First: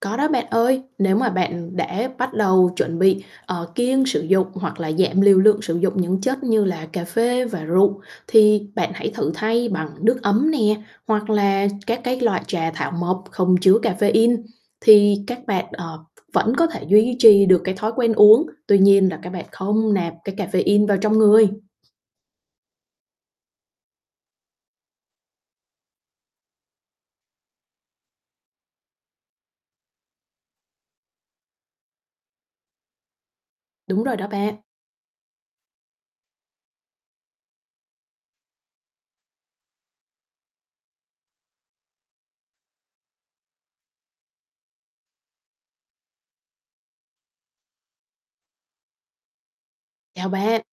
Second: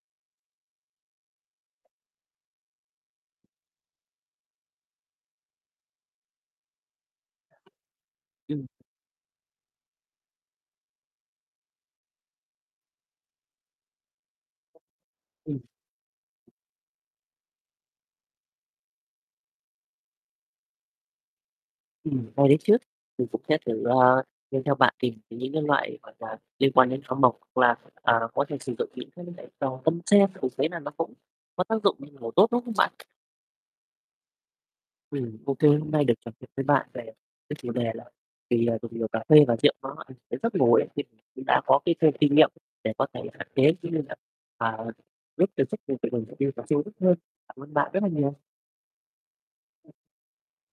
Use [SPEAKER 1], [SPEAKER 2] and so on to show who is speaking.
[SPEAKER 1] Có đó bạn ơi. Nếu mà bạn đã bắt đầu chuẩn bị, ờ, kiêng sử dụng hoặc là giảm liều lượng sử dụng những chất như là cà phê và rượu,
[SPEAKER 2] Ừm.
[SPEAKER 1] thì bạn hãy thử thay bằng nước ấm nè, hoặc là các cái loại trà thảo mộc không chứa cafeine, thì các
[SPEAKER 2] Ừm.
[SPEAKER 1] bạn, ờ, v vẫn có thể duy trì được cái thói quen uống, tuy nhiên là các bạn không nạp cái cafeine vào trong người.
[SPEAKER 2] Ừm, hay đấy chứ, mình cũng sẽ thử, ờ, nghe theo bạn tìm những cái loại, gọi là, liên quan đến thảo mộc hoặc là, à, có thể sử dụng những [unintelligible] tâm sen mình thấy là nó cũng có tác dụng [unintelligible] ngủ tốt, đúng không bạn?
[SPEAKER 1] Đúng rồi đó bạn.
[SPEAKER 2] Ừm, OK, hôm nay được trò chuyện với bạn về cái chủ đề là vì, à, dùng nhiều cà phê và rượu nó ảnh hưởng đến giấc ngủ ấy, thì cũng đã có cái thêm kinh nghiệm để có thể hạn chế cũng như là, à, giúp cho giấc ngủ của mình [unintelligible] hơn. Cảm ơn bạn rất là nhiều.
[SPEAKER 1] Chào bạn.